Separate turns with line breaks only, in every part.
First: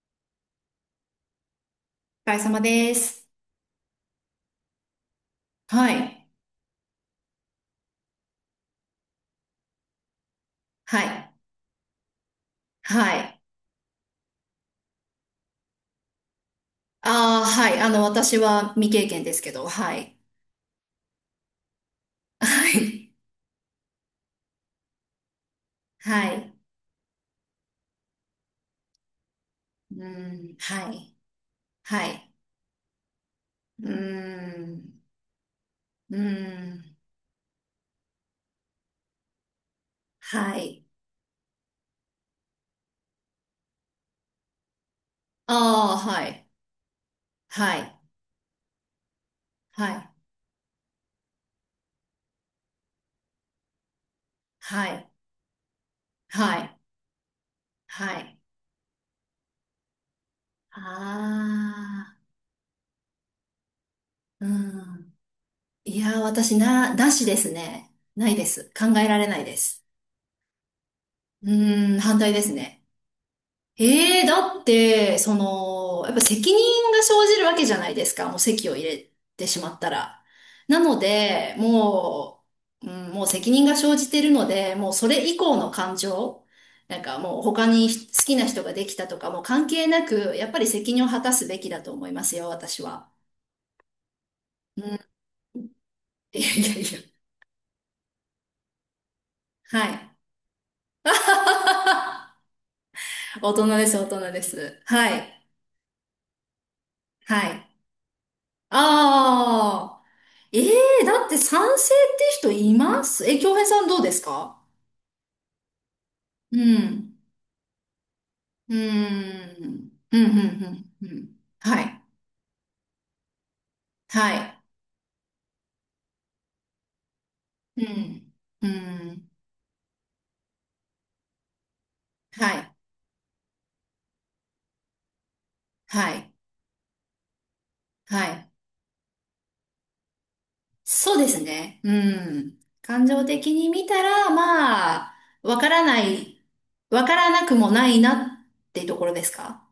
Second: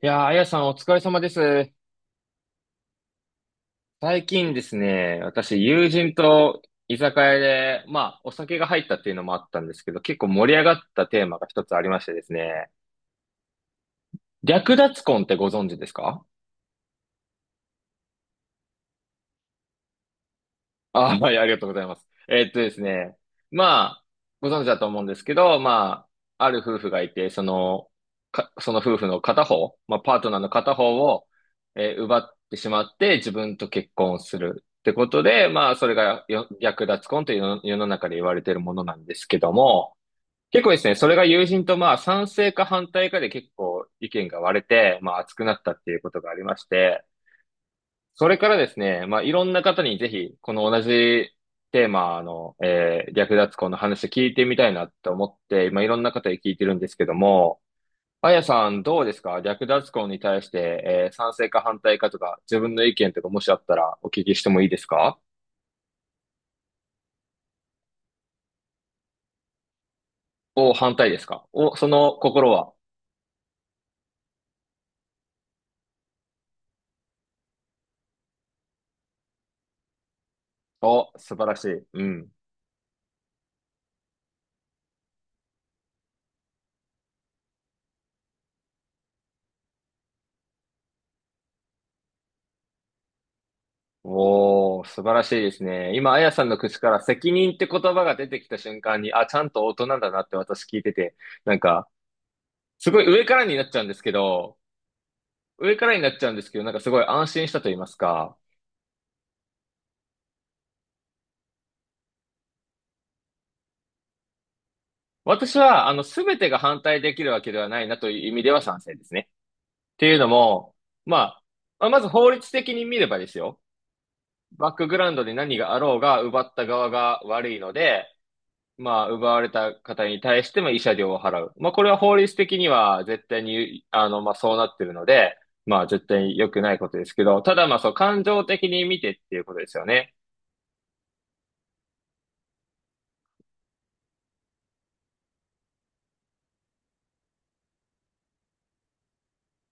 いやー、あやさんお疲れ様です。
お疲れ様です。
最近ですね、私友
は
人
い。
と居酒屋で、まあお酒が入ったっていうのもあったんですけど、結構盛り上がっ
は
たテー
い。
マが一つありましてですね、
はい。
略奪婚ってご存知ですか？
ああ、はい。あの、私は未経験ですけど、はい。
あ、はい、ありがとうございます。
は
です
い。
ね。まあ、ご存知だと思うんですけど、ま
は
あ、あ
い。
る夫婦がいて、その夫婦の片方、まあ、
う
パートナーの
ん、
片
は
方
い。
を、
は
奪
い。
ってしまって、自分と結
う
婚するって
ん、
ことで、まあ、それ
う
がよ略
ん、
奪婚というの世の中で言われているものなんですけども、
は
結構で
い。
すね、それが友人とまあ、賛成か反対かで結構意見が割れて、まあ、熱くなったって
あ
い
あ、
うこと
は
があり
い。
まして、
はい。
それからですね、まあ、いろんな方
は
にぜ
い。
ひ、この同じテーマの、略奪婚の話聞いてみたい
は
な
い。
と思って、今いろんな方に聞い
は
てるん
い。
ですけども、
は
あ
い。
やさんどうですか？略奪婚に対して、賛成か反対か
あ
とか、自分の意見とかもしあったらお聞きし
あ、う
てもいいです
ん。
か？
いやー、なしですね。ないです。考えられないです。
お、反対ですか？
う
お、そ
ーん、
の
反対で
心
す
は？
ね。ええ、だって、その、やっぱ責任が生じるわけじゃないですか。もう籍を入れてしまったら。なの
お、素晴
で、
らしい。うん。
もう、うん、もう責任が生じているので、もうそれ以降の感情、なんかもう他に好きな人ができたとかもう関係なく、やっぱり責任を果たすべきだと思いますよ、私は。う
おー、
ん。い
素晴らしいですね。今、あや
や
さんの
いや
口か
い
ら
や。
責任って言葉が出てきた瞬間に、あ、ちゃんと大
は
人だ
い。
なって私聞いてて、なんか、すごい上か ら
大
にな
人
っちゃう
で
んで
す、
す
大
け
人で
ど、
す。はい。
上からになっちゃうんですけど、なんかすごい安
は
心したと
い。
言いますか、
ああ。ええ、だって賛成って人います？京平さんどうですか？
私は、すべて
う
が反対で
ん。
きるわけではないなという意味では
う
賛成ですね。
ん。
っていう
うん、
の
う
も、
ん、うん、う
ま
ん。
あ、
は
まあま
い。
ず法律的に見ればですよ。
はい。
バックグラウンドで何があろうが、奪った側が悪いの
う
で、
ん。う
まあ、
ん。
奪われた方に対しても慰謝料を払う。まあ、これは法律
は
的に
い。
は絶対に、まあ、そうなってるので、まあ、絶
は
対
い。
に良くないことですけど、ただまあ、そう、感
は
情
い。
的に見てっていうことですよね。
そうですね。うん。感情的に見たら、まあ、わからない、わからなくもないなってところですか？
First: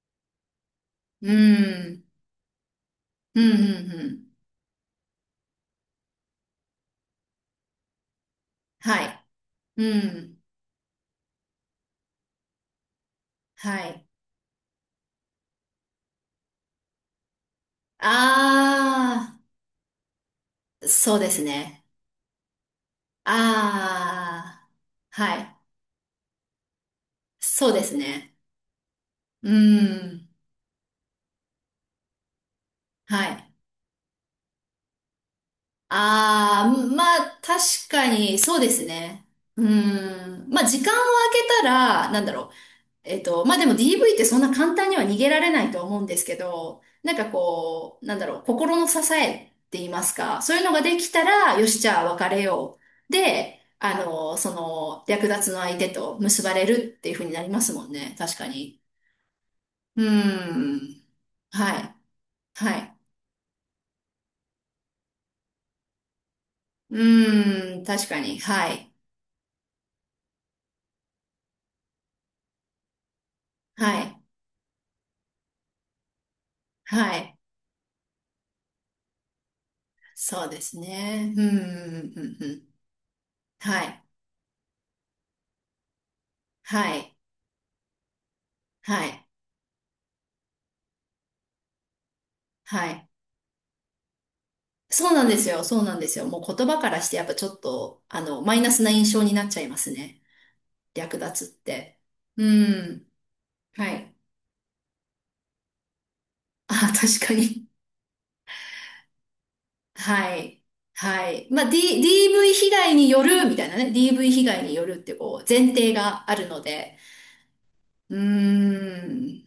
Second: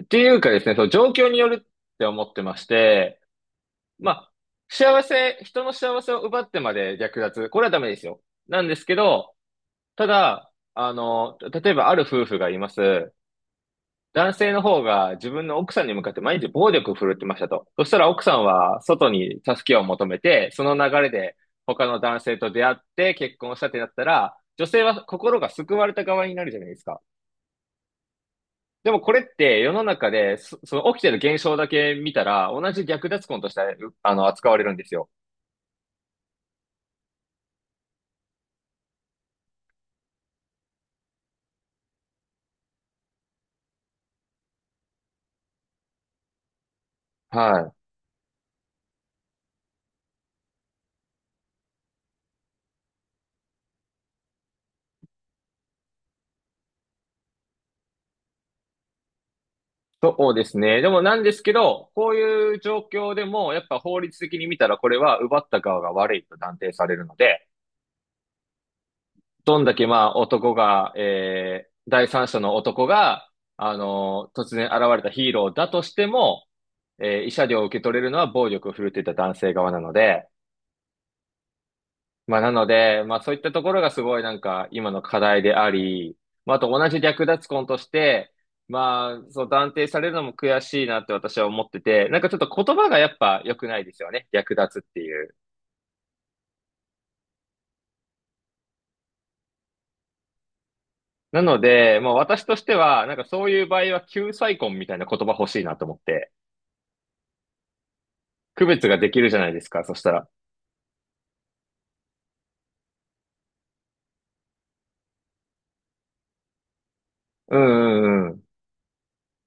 っていうかですね、その状況
う
によるって
ん。
思ってまして、
うん、うん、う
ま
ん。
あ、人の幸せを奪ってまで略奪、これはダメですよ。なんですけ
はい。
ど、
う
た
ん。
だ、例えばある夫婦がいます。
はい。
男性の方が自分の奥さんに向かって毎日暴力を振るってましたと。そしたら奥さんは外
あ
に助けを求めて、その
あ、
流れ
そうで
で
す
他
ね。
の男性と出会って結婚したってなったら、
あ
女性は
あ、
心
は
が
い。
救われた側になるじゃないですか。
そうですね。
でもこれっ
う
て世の中
ーん。
でその起きてる現象だけ見たら、同じ略
は
奪婚と
い。
してうあの扱われるんですよ。
ああ、まあ、確かに、そうですね。うん。まあ、時間を空けたら、なんだろう。まあでも DV ってそんな簡単には逃げられないと思うんですけど、なんか
はい。
こう、なんだろう、心の支えって言いますか、そういうのができたら、よし、じゃあ別れよう。で、あの、その、略奪の相手と結ばれるっていう風になりますもんね。確かに。うー
そうですね。でも
ん。
なんですけ
は
ど、
い。
こういう
は
状
い。
況でも、やっぱ法律的に見たら、これは奪った側が悪いと断定され
う
るので、
ーん。確かに。はい。
どんだけまあ男が、えー、第三者の男が、あ
はい。
の突然現れたヒーローだとしても、
は
慰
い。
謝料を受け取れるのは暴力を振るっていた男性側なので、
そうですね。うん。うんう
まあ、
んう
なの
ん
で、まあ、そういったところ
は
がす
い。
ごいなんか、今の課題であり、まあ、あと同
は
じ
い。
略奪婚として、
は
ま
い。
あ、そう断定されるのも悔しいなって私は思ってて、なんかちょっと言
は
葉がや
い。
っぱ良くないですよね。略奪って
そう
い
なん
う。
ですよ。そうなんですよ。もう言葉からしてやっぱちょっと、あの、マイナスな印象になっちゃいますね。略
な
奪っ
の
て。
で、まあ、私
う
としては、
ん。
なんかそういう場
は
合は
い。
救済婚みたいな言葉欲しいなと思って、
あ、確かに。
区別ができるじゃないですか、そしたら。
はい。はい。まあ、DV 被害によるみたいなね。DV 被害によるってこう、前提があるので。
うん
うー
うんうん。
ん。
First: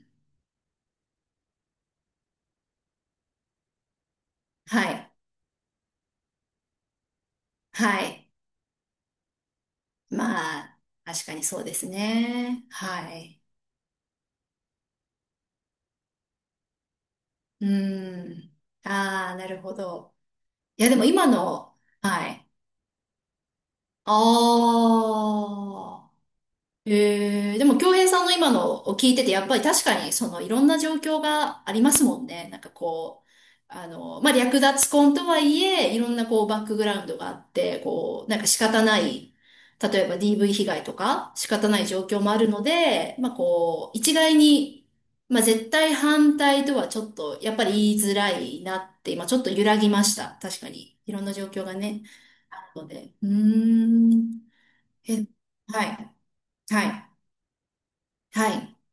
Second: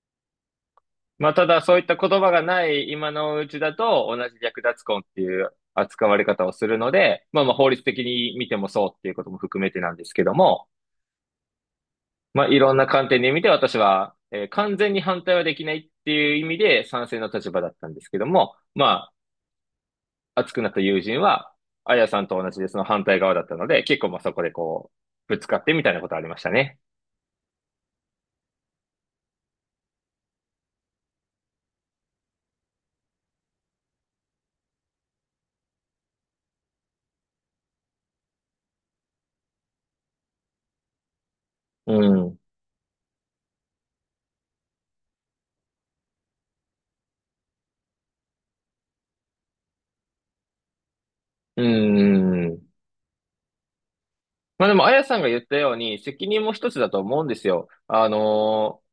まあ、ただそういった言葉がない今のうちだと同じ略
は
奪婚っ
い。
ていう扱われ方をするので、まあまあ法律
は
的
い。
に見てもそうっていうことも含めてなんですけど
ま
も、
あ、確かにそうです
まあい
ね。
ろんな観
は
点で見
い。
て私は、完全に反対はできないっていう意味で賛成の立場
う
だったんですけど
ー
も、
ん。
ま
ああ、なるほど。
あ熱くなった
いや、で
友
も
人
今
は、
の、
あやさん
は
と
い。
同じでその反対側だったので、結構まあそこで
あ
こう、ぶつかってみたいなこ
あ。
とありましたね。
でも、京平さんの今のを聞いてて、やっぱり確かに、その、いろんな状況がありますもんね。なんかこう、あの、まあ、略奪婚とはいえ、いろんなこう、バックグラウンドがあって、こう、なんか仕方ない、例えば DV 被害とか、仕方ない
う
状況もあ
ん。
るので、まあ、こう、一概に、まあ、絶対反対とはちょっと、やっぱり言いづらいなって、今ちょっと揺らぎました。確かに。いろんな状
う
況
ー
がね、
ん。
あるので。うーん。
まあでも、あやさん
え、
が言ったよう
は
に、
い。
責任も一つ
は
だと
い。
思うんですよ。
はい。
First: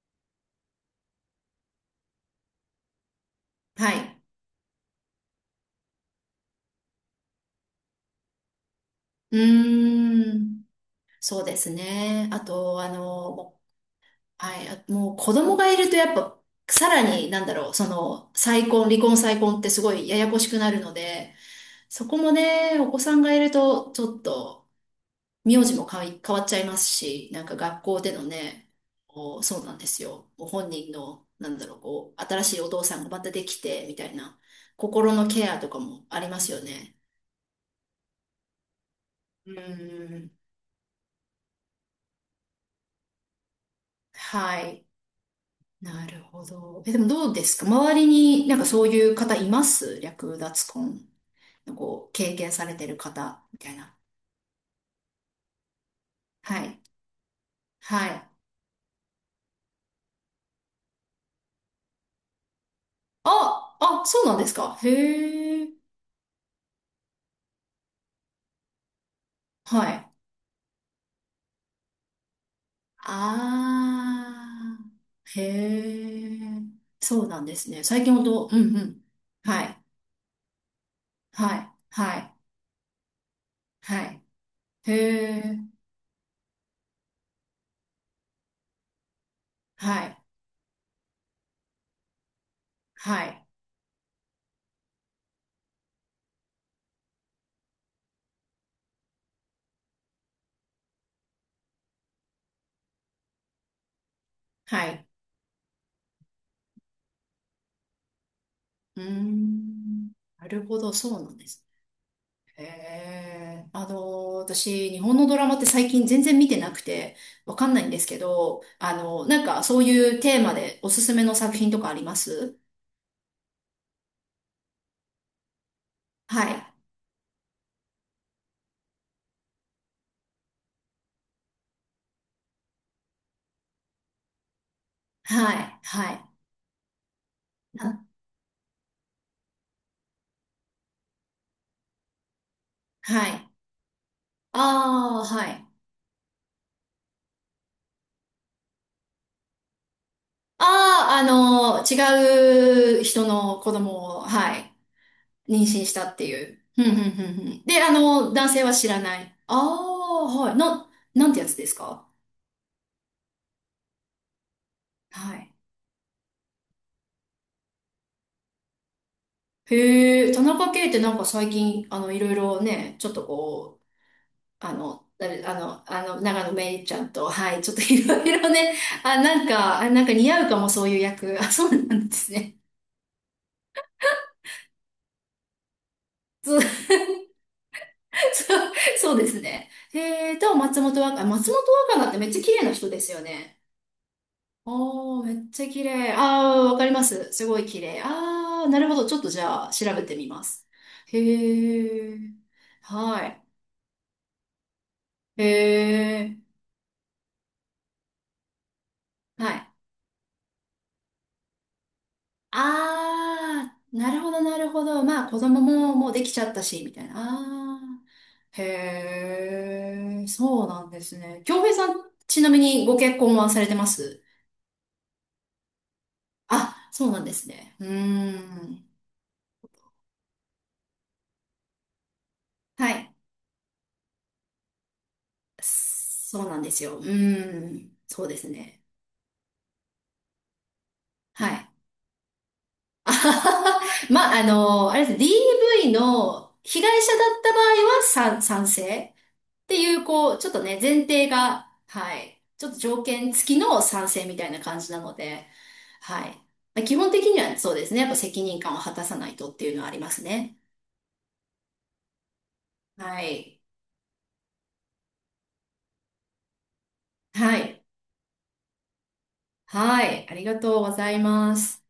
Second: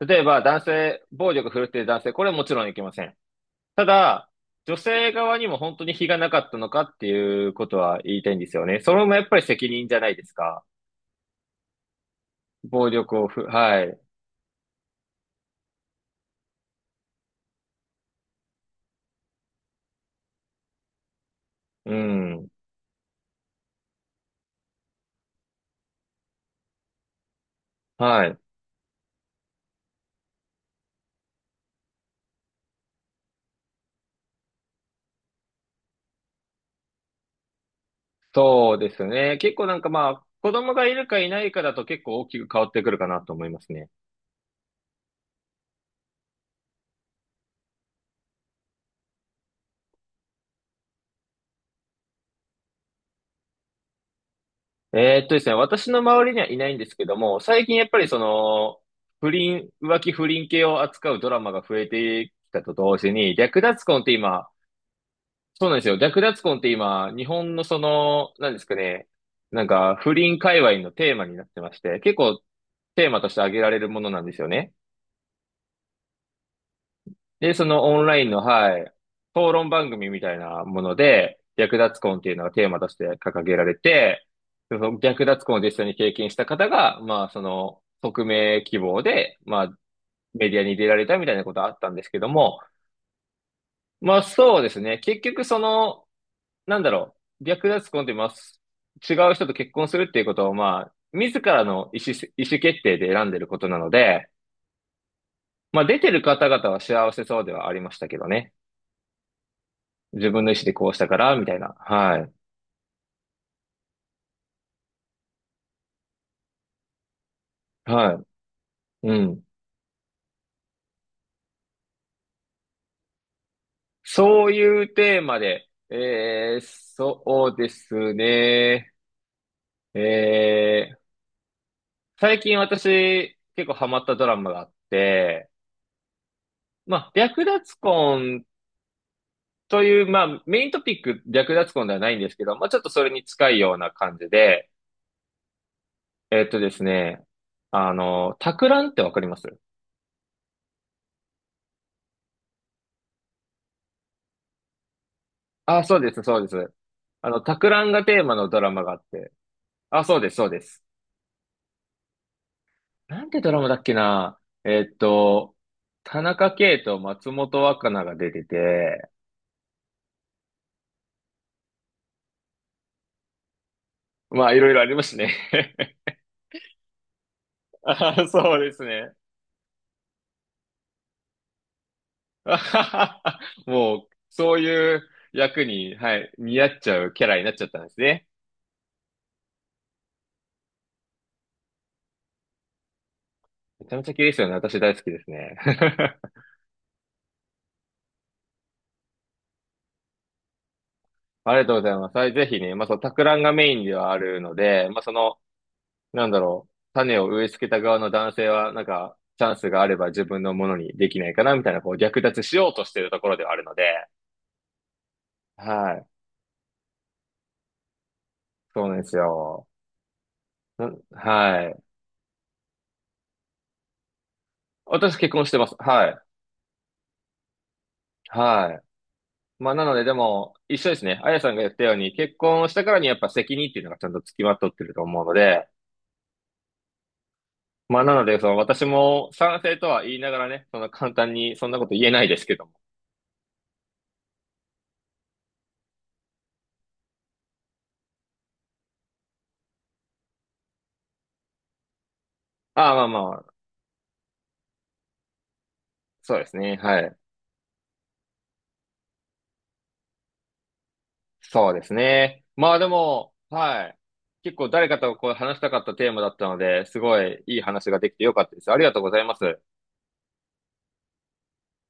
例えば男性、暴力振るっている男性、これはもちろんいけません。た
はい。
だ、女性側にも本当に非がなかったのかっていうことは言いたいんですよね。それもやっぱ
う
り責任じゃないです
ー
か。
ん。そうですね。あと、あ
暴力を
の、
ふ、
もう、
はい。
はい。あ、もう子供がいるとやっぱ、さらに、なんだろう、その、再婚、離婚再婚ってすごいややこしくなるので、
う
そこも
ん。
ね、お子さんがいると、ちょっと、名字も変わっちゃいますし、なんか学校での
はい。
ね、こう、そうなんですよ。ご本人の、なんだろう、こう、新しいお父さんがまたできて、みたいな、心のケアとかもありますよね。
そうですね。
う
結構なんかま
ー
あ、
ん。
子供がいるかいないかだと結構大きく変わってくるかなと思いますね。
はい。なるほど。え、でもどうですか？周りになんかそういう方います？略奪婚。こう、経験されてる方、みたいな。
ですね、私の周りにはい
は
ないん
い。
ですけども、最近やっぱ
は
り
い。
浮気不倫系を扱うドラマが増えてきたと同時に、略奪婚って
そうなんで
今、
すか？へ
そう
え。
なんですよ。略奪婚って今、日本のその、なんですかね、なん
は
か
い。
不倫界隈のテーマになってまして、結構テーマとして挙げられるものなんですよね。
あー。へえ。そうなん
で、
で
そ
す
の
ね。
オ
最
ン
近
ラ
ほ
インの、
ど、うん
は
う
い、
ん。
討
は
論
い。
番組みたいなもので、
はい。
略奪婚
は
ってい
い。
うのがテーマとして掲げられ
はい。
て、そ
へ
の略奪婚を実
え。
際に経験した方が、まあ、匿名希望で、まあ、
はい。
メディアに出られたみたいなことはあったんですけども、
はい。
まあそうですね。結局その、なんだろう、略奪婚ってます。違う人と結婚するっていうことを、まあ、自らの意思決定で選んでることなので、
はい。
まあ、出てる方々は幸せそうではありましたけどね。
うーん。
自分
な
の意思
る
で
ほ
こ
ど、
うしたか
そうな
ら、
ん
み
で
たい
すね。
な。は
へえ、あの、私、日本のドラマって最近全然見てなくて、わかんない
い。
んですけ
は
ど、あ
い。う
の、な
ん。
んかそういうテーマでおすすめの作品とかあります？
そういうテーマで、
はい、
そうですね。えー、最近私、結構ハマったドラマがあって、
はい、はい、
まあ、略奪
な
婚という、まあ、メイントピック略奪婚ではないんですけど、まあ、ちょっとそれに
は
近
い。
いような感じで、
ああ、はい。
ですね、タクランってわかります？
ああ、あの、違う人の子供を、はい、妊娠
あ、
し
そう
た
で
っ
す、
て
そう
い
で
う。
す。
ふんふんふんふ
タ
ん。
ク
で、
ラ
あ
ンがテー
の、
マの
男
ド
性
ラ
は
マ
知
があ
ら
っ
な
て、
い。あ
あ、そう
あ、
です、そう
はい。
です。
なんてやつですか？
なんてドラマだっけな？えっ
は
と、
い。
田中圭と松本若菜が出てて、
へえ、田中圭ってなんか最近、あの、いろいろね、ちょっとこう、
まあ、いろ
あ
いろありま
の、
す
あ
ね。
れあの、あの、長野めいちゃんと、はい、ちょっと いろ
あ、
いろ
そうで
ね、
すね。
あ、なんか似合うかも、そういう役。あ、そうなんです ね。
あははは、もう、そういう役に、はい、
そ
似
う、
合
そ
っちゃうキャラになっちゃったんですね。
う、そうですね。へえ、と、松本若菜ってめっちゃ綺麗な人ですよね。
めちゃめちゃ綺麗ですよね。私大好き
お
で
ー、
す
めっ
ね。
ちゃ綺麗。あー、わかります。すごい綺麗。あー、なるほど。ちょっとじゃあ、調べてみます。
ありがとうございま
へ
す。
え、
はい、ぜひね、まあ、その、たく
はい。
んがメインではあるので、まあ、その、
へ
なんだ
え、
ろう、種を植え付けた側の男性は、なんか、チ
は
ャンス
い。
があれば自分のものにできないかな、みたいな、こう、略奪しようとしているところではある
あ
の
あ、
で、
なるほど、なるほど。まあ、子供
は
も
い。
もうできちゃったし、みたいな。ああ、
そうなんです
へ
よ。
え、そうなんで
ん
すね。
は
京平
い。
さん、ちなみにご結婚はされてます？
私結婚してます。はい。
あ、そうなんですね。うー
は
ん。
い。まあ、なので、でも、一緒ですね。あやさんが言ったように、結婚した
は
からにや
い。
っぱ責任っていうのがちゃんと付きまとってると思うので、
そうなんですよ。うーん。
まあ、なの
そうで
で、そ
す
の私
ね。
も賛成とは言いながらね、その簡単
は
にそん
い。
なこと言えないですけども。
あははは。まあ、あの、あれですね。DV の被害者だった場合は賛成っていう、こう、ちょっとね、前提が、はい。ちょっと
ああ、ま
条
あ
件
まあ、
付きの賛成みたいな感じなので、はい。
そうですね。
まあ基
は
本
い。
的にはそうですね。やっぱ責任感を果たさないとっていうのはありますね。
そうですね。まあで
は
も、
い。
はい。結構誰かとこう話したかったテーマだったので、すごい
は
いい
い。
話ができてよかったです。ありがとうございます。
はい。ありがとうございます。